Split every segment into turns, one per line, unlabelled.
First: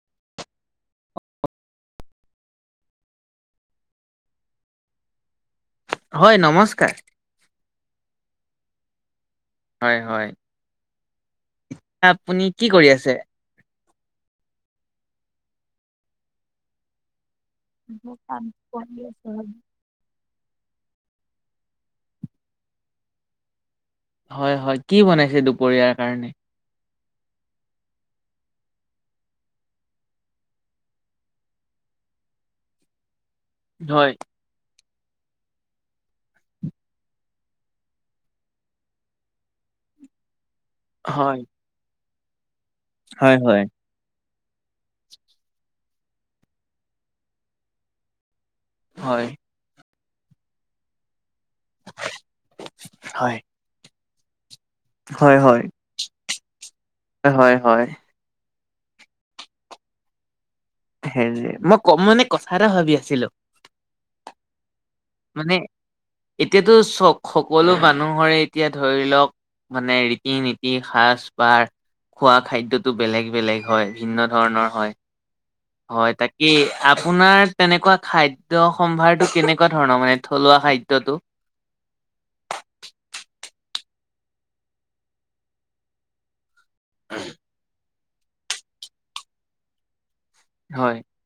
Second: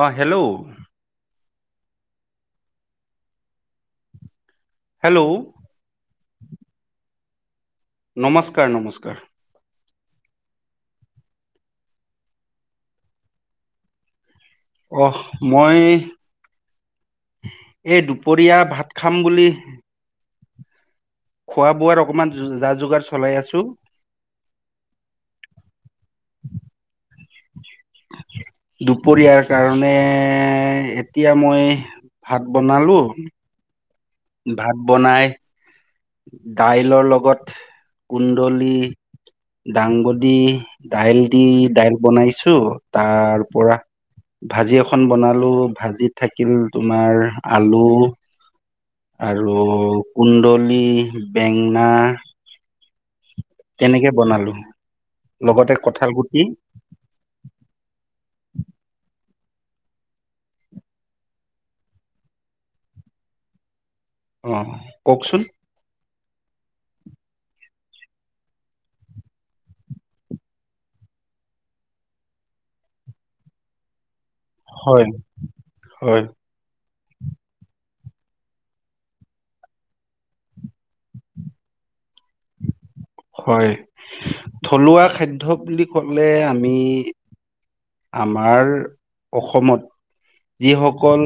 অ', hello. Hello?
হয়, নমস্কাৰ।
নমস্কাৰ, নমস্কাৰ।
হয়, হয়। আপুনি কি কৰি আছে?
অহ, মই এই দুপৰীয়া ভাত খাম বুলি খোৱা বোৱাৰ অকমান, যা-যোগাৰ চলাই আছো।
হয় হয় কি বনাইছে দুপৰীয়াৰ কাৰণে
[unintelligible] দুপৰীয়াৰ কাৰণে এতিয়া মই ভাত বনালো
হয়।
ভাত বনাই দাইলৰ লগত কুন্দলি ডাংবদি দাইল
হয়
দি দাইল বনাইছো,
হয়
তাৰ
হয়
পৰা ভাজি এখন বনালো ভাজিত থাকিল তোমাৰ আলু
হয়
আৰু কুন্দলী, বেঙনা
হয়।
তেনেকে বনালো।
হয়, হয়
লগতে কঁঠাল গুটি
এ হয়, হয়। হেৰি মই কম, মানে কথা এটা ভাবি আছিলো।
অ, অ।
মানে, এতিয়াতো চওক সকলো মানুহৰে এতিয়া ধৰি লওক মানে ৰীতি নীতি সাজ পাৰ খোৱা খাদ্যটো বেলেগ বেলেগ হয় ভিন্ন ধৰণৰ হয়, হয় তাকেই আপোনাৰ তেনেকুৱা খাদ্য সম্ভাৰটো কেনেকুৱা ধৰণৰ মানে থলুৱা খাদ্যটো।
হয়, থলুৱা খাদ্য বুলি ক'লে আমি আমাৰ অসমত
হয়
যিসকল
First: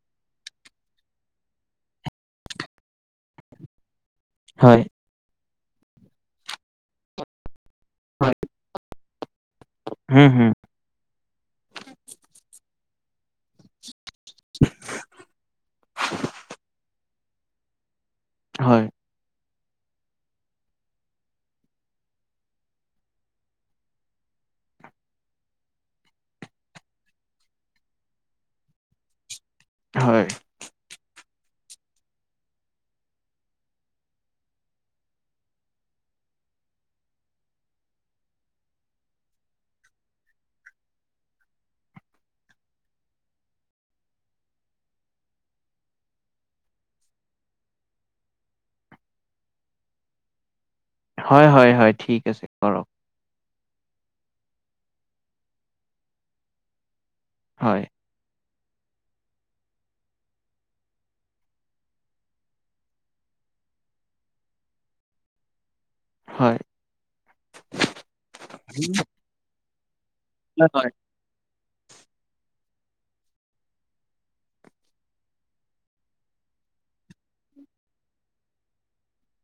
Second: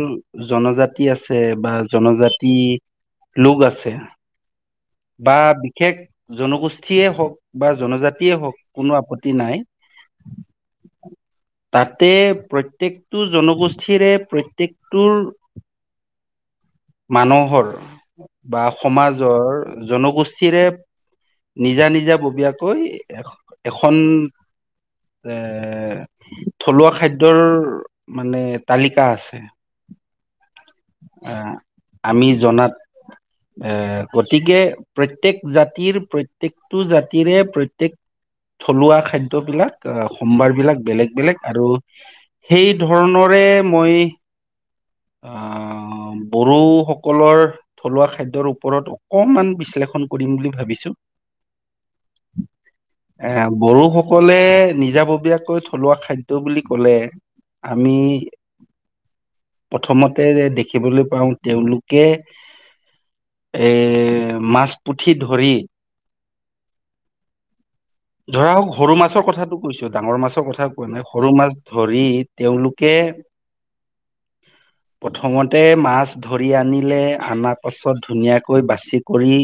জনজাতি আছে বা জনজাতি লোক আছে।
হয়।
বা বিশেষ জনগোষ্ঠীয়ে হওঁক। বা জনজাতিয়ে হওঁক, কোনো আপত্তি নাই।
হম হম
তাতে প্ৰত্যেকটো জনগোষ্ঠীৰে প্ৰত্যেকটোৰ
[unintelligible]
মানুহৰ বা
হয়,
সমাজৰ জনগোষ্ঠীৰে নিজা নিজা ববীয়াকৈ এ এখন। এ, থলুৱা খাদ্যৰ মানে তালিকা আছে।
হয়।
এ আমি জনাত এ, গতিকে প্ৰত্যক জাতিৰ প্ৰত্যকটো জাতিৰে প্ৰত্যক থলুৱা খাদ্যবিলাক সম্ভাৰ বিলাক বেলেগ বেলেগ আৰু সেই ধৰণৰে মই আহ, বড়ো সকলৰ থলুৱা খাদ্যৰ ওপৰত অকমান বিশ্লেষণ কৰিম বুলি ভাবিছো।
হয়, হয়, হয় ঠিক আছে, কৰক।
এ, বড়োসকলে, নিজাববীয়াকৈ থলুৱা খাদ্য বুলি কলে
হয়,
আমি প্ৰথমতে দেখিবলৈ পাওঁ, তেওঁলোকে এ মাছ পুঠি ধৰি
হয়।
ধৰক সৰু মাছৰ কথাটো কৈছো, ডাঙৰ মাছৰ কথা কোৱা নাই। সৰু মাছ ধৰি তেওঁলোকে
[inaudible]
প্ৰথমতে মাছ ধৰি আনিলে অনাৰ পাছত ধুনীয়াকৈ বাছি কৰি-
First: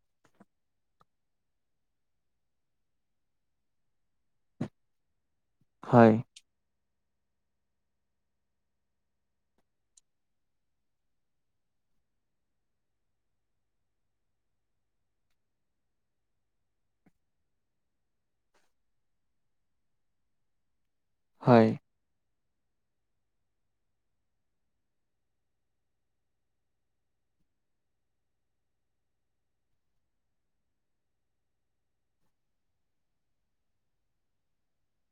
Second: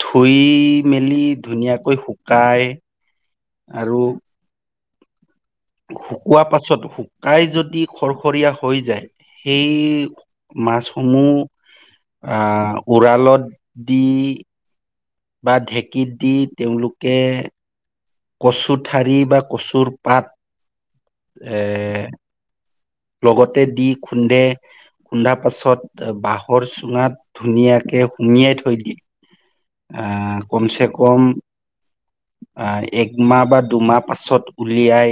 ধুই মেলি ধুনীয়াকৈ শুকাই- আৰু-
হয়,
শুকোৱা পাছত- খাই যদি খৰখৰীয়া হৈ যায় সেই মাছসমূহ- আ' উৰালত দি- বা ঢেঁকীত দি তেওঁলোকে- কচু ঠাৰি বা কচুৰ পাত
হয়, হয়,
এ- লগতে দি খুন্দে। খুন্দা পাছত বাঁহৰ চুঙাত ধুনীয়াকে সুমিয়াই থৈ দিয়ে। আহ' কম-ছেকম- আ', একমাহ বা দুমাহ পাছত উলিয়াই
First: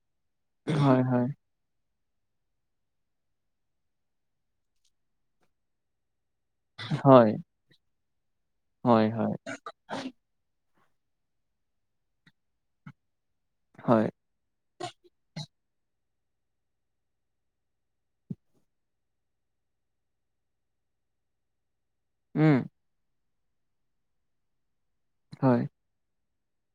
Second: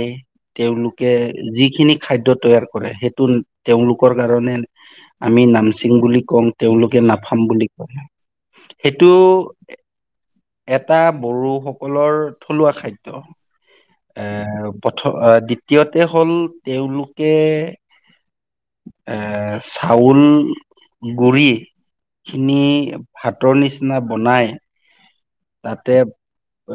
হয়, হয়,
তেওঁলোকে যিখিনি- খাদ্য তৈয়াৰ কৰে সেইটো তেওঁলোকৰ কাৰণে আমি নামচিং বুলি কওঁ। তেওঁলোকে নাফাম বুলি- সেইটো
হয়-হয়।
এটা বড়োসকলৰ থলুৱা খাদ্য।
হয়।
এ' প্ৰথম, দ্বিতীয়তে হ'ল তেওঁলোকে- এ' চাউল গুৰি-
উম,
খিনি ভাতৰ নিচিনা বনাই-
হয়,
তা'তে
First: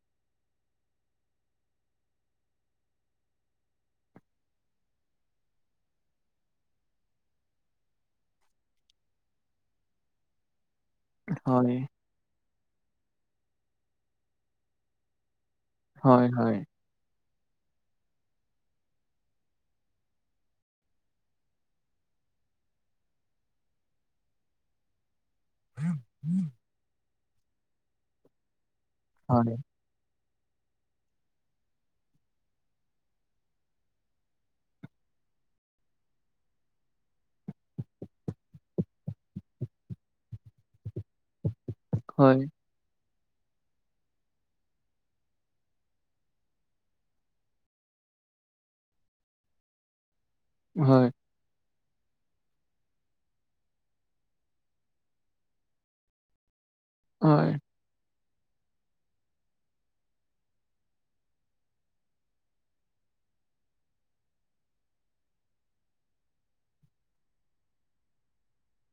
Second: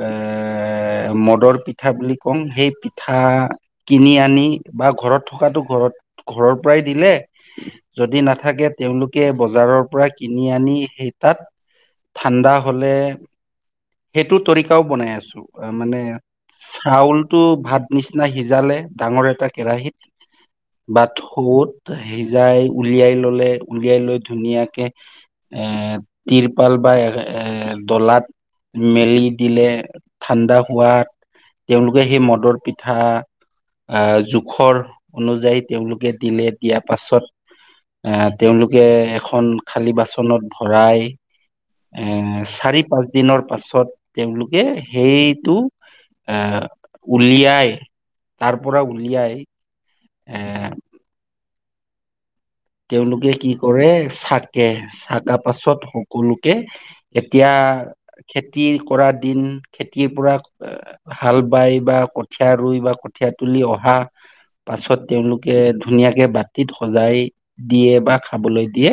এ' মদৰ পিঠা বুলি কমং সেই পিঠা- কিনি আনি বা ঘৰত থকাটো ঘৰত ঘৰৰ পৰাই দিলে- যদি নাথাকে তেওঁলোকে বজাৰৰ পৰা কিনি আনি সেই- তা'ত
হয়,
ঠাণ্ডা হ'লে- সেইটো তৰিকাও বনাই আছো। তাৰ মানে-
হয়, হয়,
চাউলটো ভাত নিচিনা সিজালে ডাঙৰ এটা কেৰাহীত- বা থৌত সিজাই উলিয়াই ল'লে উলিয়াই লৈ ধুনীয়াকে- এ' টিৰপাল বা এ' ডলাত- মেলি
হয়,
দিলে ঠাণ্ডা হোৱাত তেওঁলোকে সেই মদৰ পিঠা আ' জোখৰ অনুযায়ী তেওঁলোকে দিলে দিয়াৰ পাছত- আঁহ', তেওঁলোকে এখন খালী বাচনত ভৰাই-
হয়,
এ' চাৰি-পাঁচ- দিনৰ পাছত তেওঁলোকে সেইটো এ' উলিয়াই- তাৰ পৰা উলিয়াই। আঁহ'।
হয়।
তেওঁলোকে কি কৰে চাকে চাকা পাছত সকলোকে- এতিয়া খেতি কৰা দিন খেতিৰ পৰা- হাল বাই বা কঠীয়া ৰুই বা কঠিয়া তুলি অহা- পাছত তেওঁলোকে ধুনীয়াকে বাতি'ত সজাই- দিয়ে বা খাবলৈ দিয়ে,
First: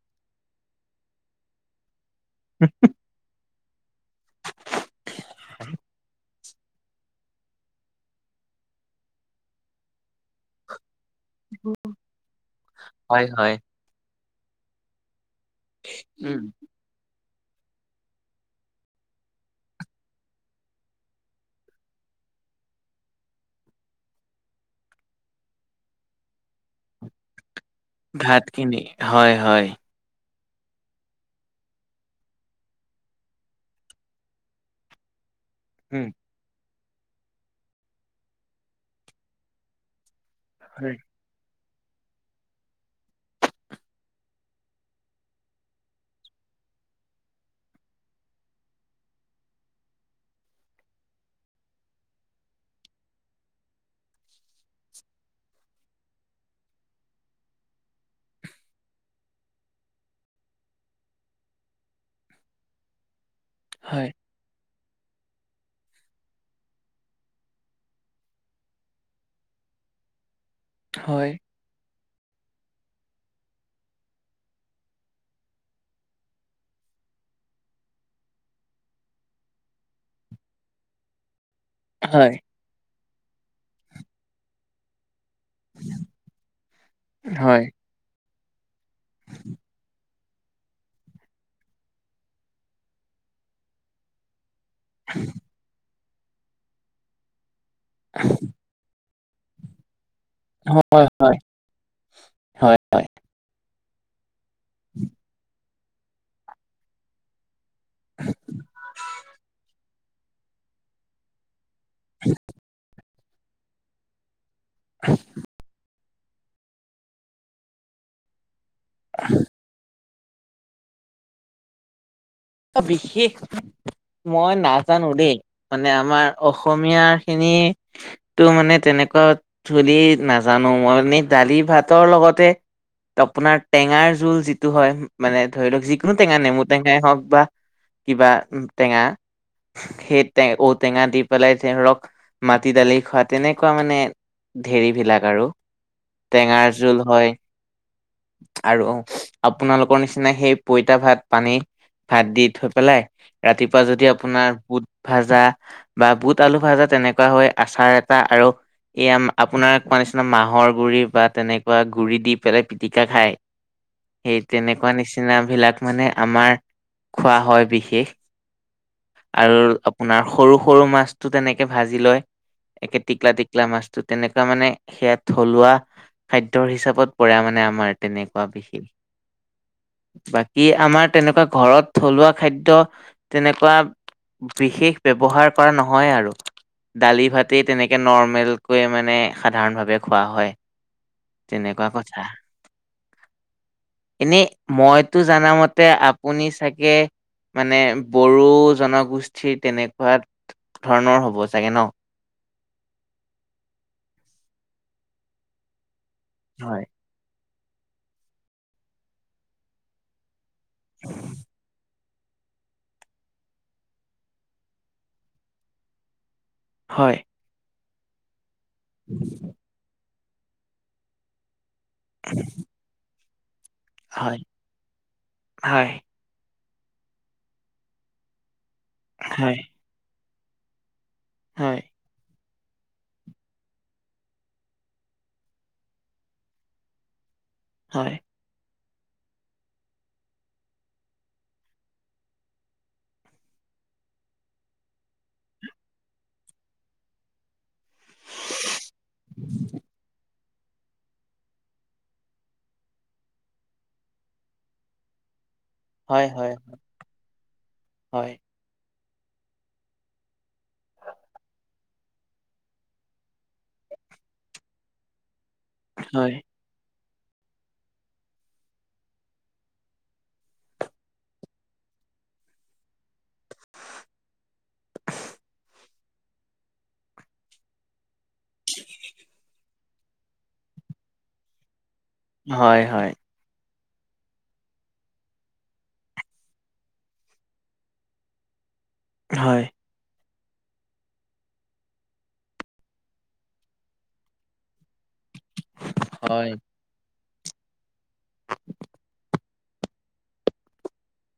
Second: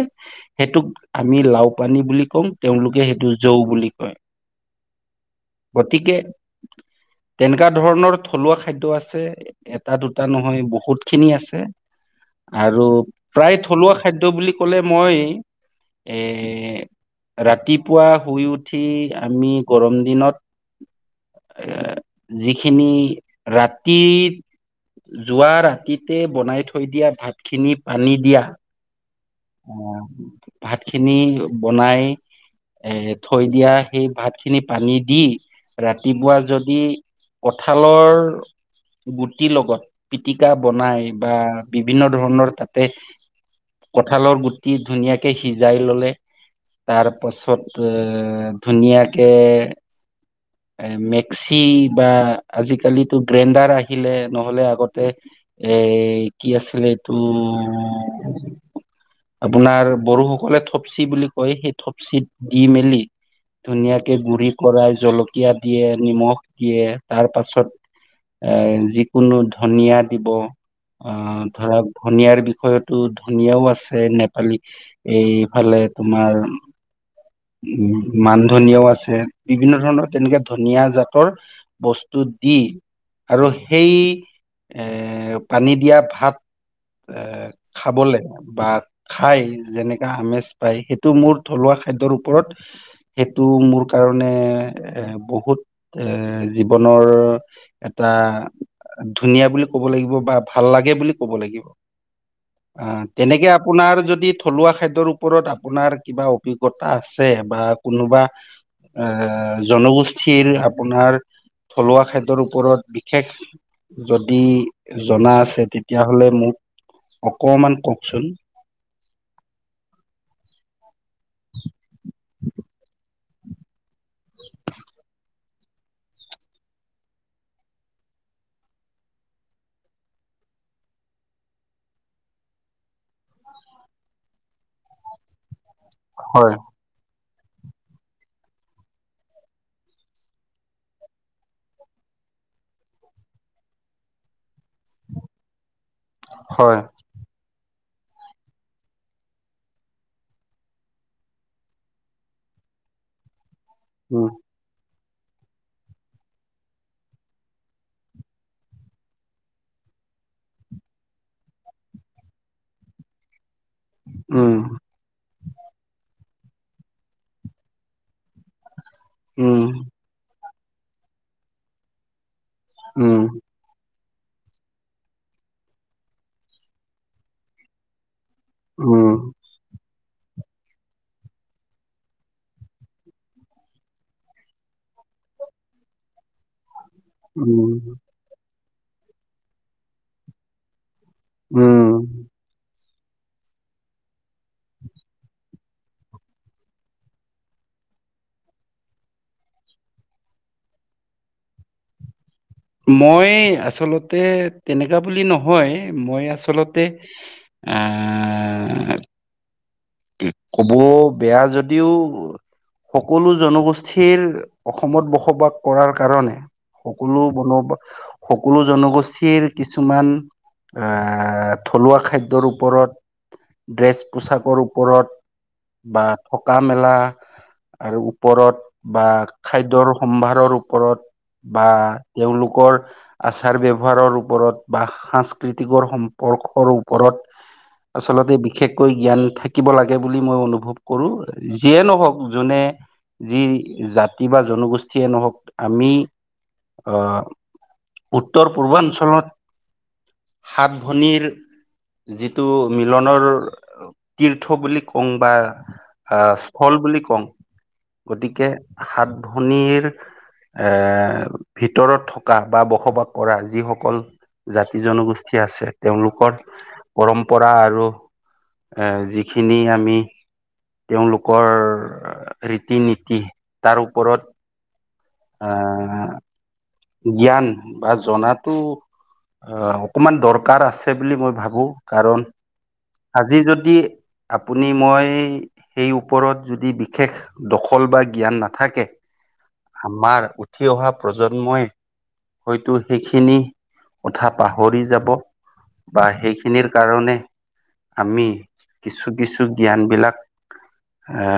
সেইটোক আমি লাউ পানী বুলি কওঁ তেওঁলোকে সেইটো- যৌ বুলি কয়। গতিকে- তেনেকা ধৰণৰ থলুৱা খাদ্য আছে এটা-দুটা নহয় বহুত- খিনি আছ। আৰু
হয়, হয়,
প্ৰায় থলুৱা খাদ্য বুলি ক'লে মই, এ
উম,
ৰাতিপুৱা শুই উঠি আমি গৰম দিনত এ যিখিনি ৰাতিৰ যোৱা ৰাতিতে বনাই থৈ দিয়া ভাত খিনিত
ভাত খিনি, হয় হয়।
ভাত খিনি বনাই এ থৈ দিয়া সেই ভাত খিনি পানী দি
উম,
ৰাতিপুৱা যদি কঁঠালৰ গুটি লগত পিটিকা
হয়,
বনাই বা বিভিন্ন ধৰণৰ তাতে কঁঠালৰ গুটি ধুনীয়াকে সিজাই ল'লে তাৰপাছত এ ধুনীয়াকে
[inaudible]
এ মেক্সি বা আজিকালিতো গ্ৰেণ্ডাৰ আহিলে নহ'লে আগতে এই কি আছিলে এইটো আপোনাৰ বড়োসকলে থপচি বুলি কয়, সেই থপচিত দি মেলি
হয়,
ধুনীয়াকে গুৰি কৰাই, জলকীয়া দিয়ে, নিমখ দিয়ে তাৰপাছত এ যিকোনো ধনীয়া দিব
হয়,
অঁ ধৰক ধনীয়াৰ বিষয়তো ধনীয়াও আছ ছে নেপালী এইফালে তোমাৰ উম মান ধনীয়াও আছে বিভিন্ন ধৰণৰ তেনেকে ধনীয়া জাতৰ
হয়,
বস্তুত দি আৰু সেই এ পানী দিয়া ভাত এ
হয়,
খাবলে বা খায় যেনেকা আমেজ পায় সেইটো মোৰ থলুৱা খাদ্যৰ ওপৰত সেইটো মোৰ কাৰণে এ বহুত এ জীৱনৰ এটা ধুনীয়া বুলি ক'ব লাগিব বা ভাল
হয়,
লাগে
হয়,
বুলি ক'ব লাগিব,
হয়,
আ
হয়,
তেনেকে আপোনাৰ যদি থলুৱা খাদ্যৰ ওপৰত আপোনাৰ কিবা অভিজ্ঞতা আছে বা কোনোবা এ জনগোষ্ঠীৰ অপোনাৰ থলুৱা খাদ্যৰ ওপৰত বিশেষ যদি জনা আছে তে তেতিয়াহলে মোক অকমান কওঁকচোন।
[inaudible]
[inaudible]
অঁ বিশেষ মই নাজানো দেই, মানে আমাৰ অসমীয়াৰ খিনি তো মানে তেনেকুৱা ধুলি নাজানো মই এনেই দালি ভাতৰ লগতে আপোনাৰ টেঙাৰ জোল যিটো হয়, মানে ধৰি লওঁক যিকোনো টেঙা
হয়
নেমু টেঙাই হওঁক বা কিবা উ টেঙা। সেই টে ঔটেঙা দি পেলাই ধৰক মাটি দালি খোৱা তেনেকুৱা মানে ধেৰি বিলাক আৰু, টেঙাৰ
হয়
জোল হয় আৰু আপোনালোকৰ নিচিনা সেই পইতা ভাত পানী ভাত দি থৈ পেলাই, ৰাতিপুৱা যদি
উম
আপোনাৰ বুট ভাজা বা বুট আলু ভাজা তেনেকুৱা হয় আচাৰ এটা আৰু এইয়া আপোনাৰ কোৱা নিচিনা মাহৰ গুড়ি বা তেনেকুৱা গুড়ি দি পেলাই পিটিকা খায় সেই
উম
তেনেকুৱা নিচিনা বিলাক মানে আমাৰ খোৱা হয় বিশেষ, আৰু
উম।
আপোনাৰ সৰু সৰু মাছটো তেনেকে ভাজি লয় একে
উম।
টিকলা টিক লা মাছটো, তেনেকুৱা মানে সেয়া থলুৱা খাদ্যৰ হিচাপত পৰে মানে আমাৰ। তেনেকুৱা বিশেষ।
উম
বাকী আমাৰ তেনেকুৱা ঘৰত থলুৱা খাদ্য তেনেকুৱা বিশেষ ব্যৱহাৰ কৰা নহয় আৰু। দালি ভাতেই
উম
তেনেকে নৰ্মেলকৈ মানে সাধাৰণভাৱে খোৱা হয়। তেনেকুৱা
উম।
কথা। এনেই মইতো জানামতে আপ পুনি চাগে মানে বড়ো জনগোষ্ঠীৰ তেনেকুৱাত ধৰণৰ হ'ব চাগে ন?
মই আচলতে তেনেকা বুলি নহয়। মই আচলতে
হয়
আ ক'বও বেয়া যদিও সকলো জনগোষ্ঠীৰ অসমত বসবাস কৰাৰ কাৰণে
হয়
সকলো বন সকলো জনগোষ্ঠীৰ কিছুমান আ থলুৱা খাদ্যৰ ওপৰত, ড্ৰেছ
হয়
পোছাকৰ ওপ পৰত
হয়
বা থকা মেলা আৰু ওপৰত বা
হয়
খাদ্যৰ সম্ভাৰৰ ওপৰত বা
হয়
তেওঁলোকৰ আচাৰ ব্যৱহাৰৰ ওপৰত বা সাংস্কৃতিকৰ সম্পৰ্কৰ ওপৰত
হয়
আচলতে বিশেষকৈ জ্ঞান থাক কিব লাগে বুলি মই অনুভৱ কৰো। যিয়ে নহওক যোনে যি জাতি বা জনগোষ্ঠীয়ে নহওক, আমি আ উত্তৰ-পূৰ্বাঞ্চলত সাত ভনীৰ যিটো মিলনৰ তীৰ্থ বুলি কং বা আ
হয় হয় হয়
স্থল বুলি কং।
হয়
গতিকে হাত ভনীৰ এ ভিতৰত থকা বা বসবাস কৰা যিসকল জাতি-জনগোষ্ঠী আছে
হয়
তেওঁলোকৰ পৰম্পৰা আৰু এ যিখিনি আমি তেওঁলোকৰ ৰীতি- নীতি তাৰ ওপৰত আ জ্ঞান বা জনাতো আহ অকমান দৰকাৰ আছে মই ভাবো। কাৰণ
হয়, হয়।
আজি যদি আপুনি মই সেই ওপৰত যদি বিশেষ দখল বা জ্ঞান নাথাকে
হয়।
আমাৰ উঠি অহা প্ৰজন্মই হয়তো সেইখিনি কথা পাহৰি যাব। বা সেইখিনিৰ কাৰণে আমি কিছু কিছু জ্ঞানবিলাক এ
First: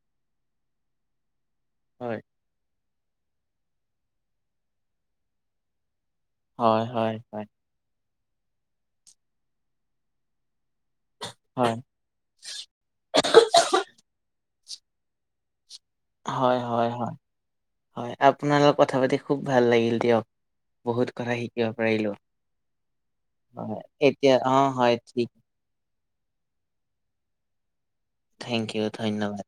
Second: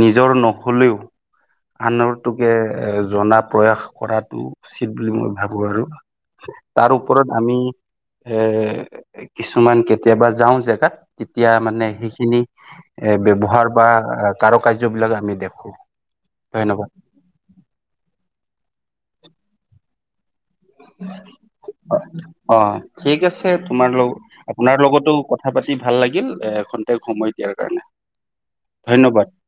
নিজৰ নহ'লেও
হয়
আনৰটোকে এ জনা প্ৰয়াস কৰাটো উচিত বুলি মই ভাবো আৰু
হয় হয়
তাৰ ওপৰত
হয়
আমি এ কিছুমান কেতিয়াবা যাওঁ জেগাত। তেতিয়া মানে সেইখিনি এ ব্যৱহাৰ বা কাৰু কাৰ্যবিলাক আমি দেখো।
হয়
ধন্যবাদ।
হয় হয় হয়, আপোনাৰ লগত কথা পাতি খুব ভাল লাগিল দিয়ক। বহুত কথা শিকিব পাৰিলোঁ।
অ' ঠিক আছে,
হয়,
তোমাৰ লগ
এতিয়া অ',
আপোনাৰ
হয়
লগতো ক
ঠিক,
কথা পাতি ভাল লাগিল, এ খন্তেক সময় দিয়াৰ কাৰণে।
থেংক ইউ, ধন্যবাদ।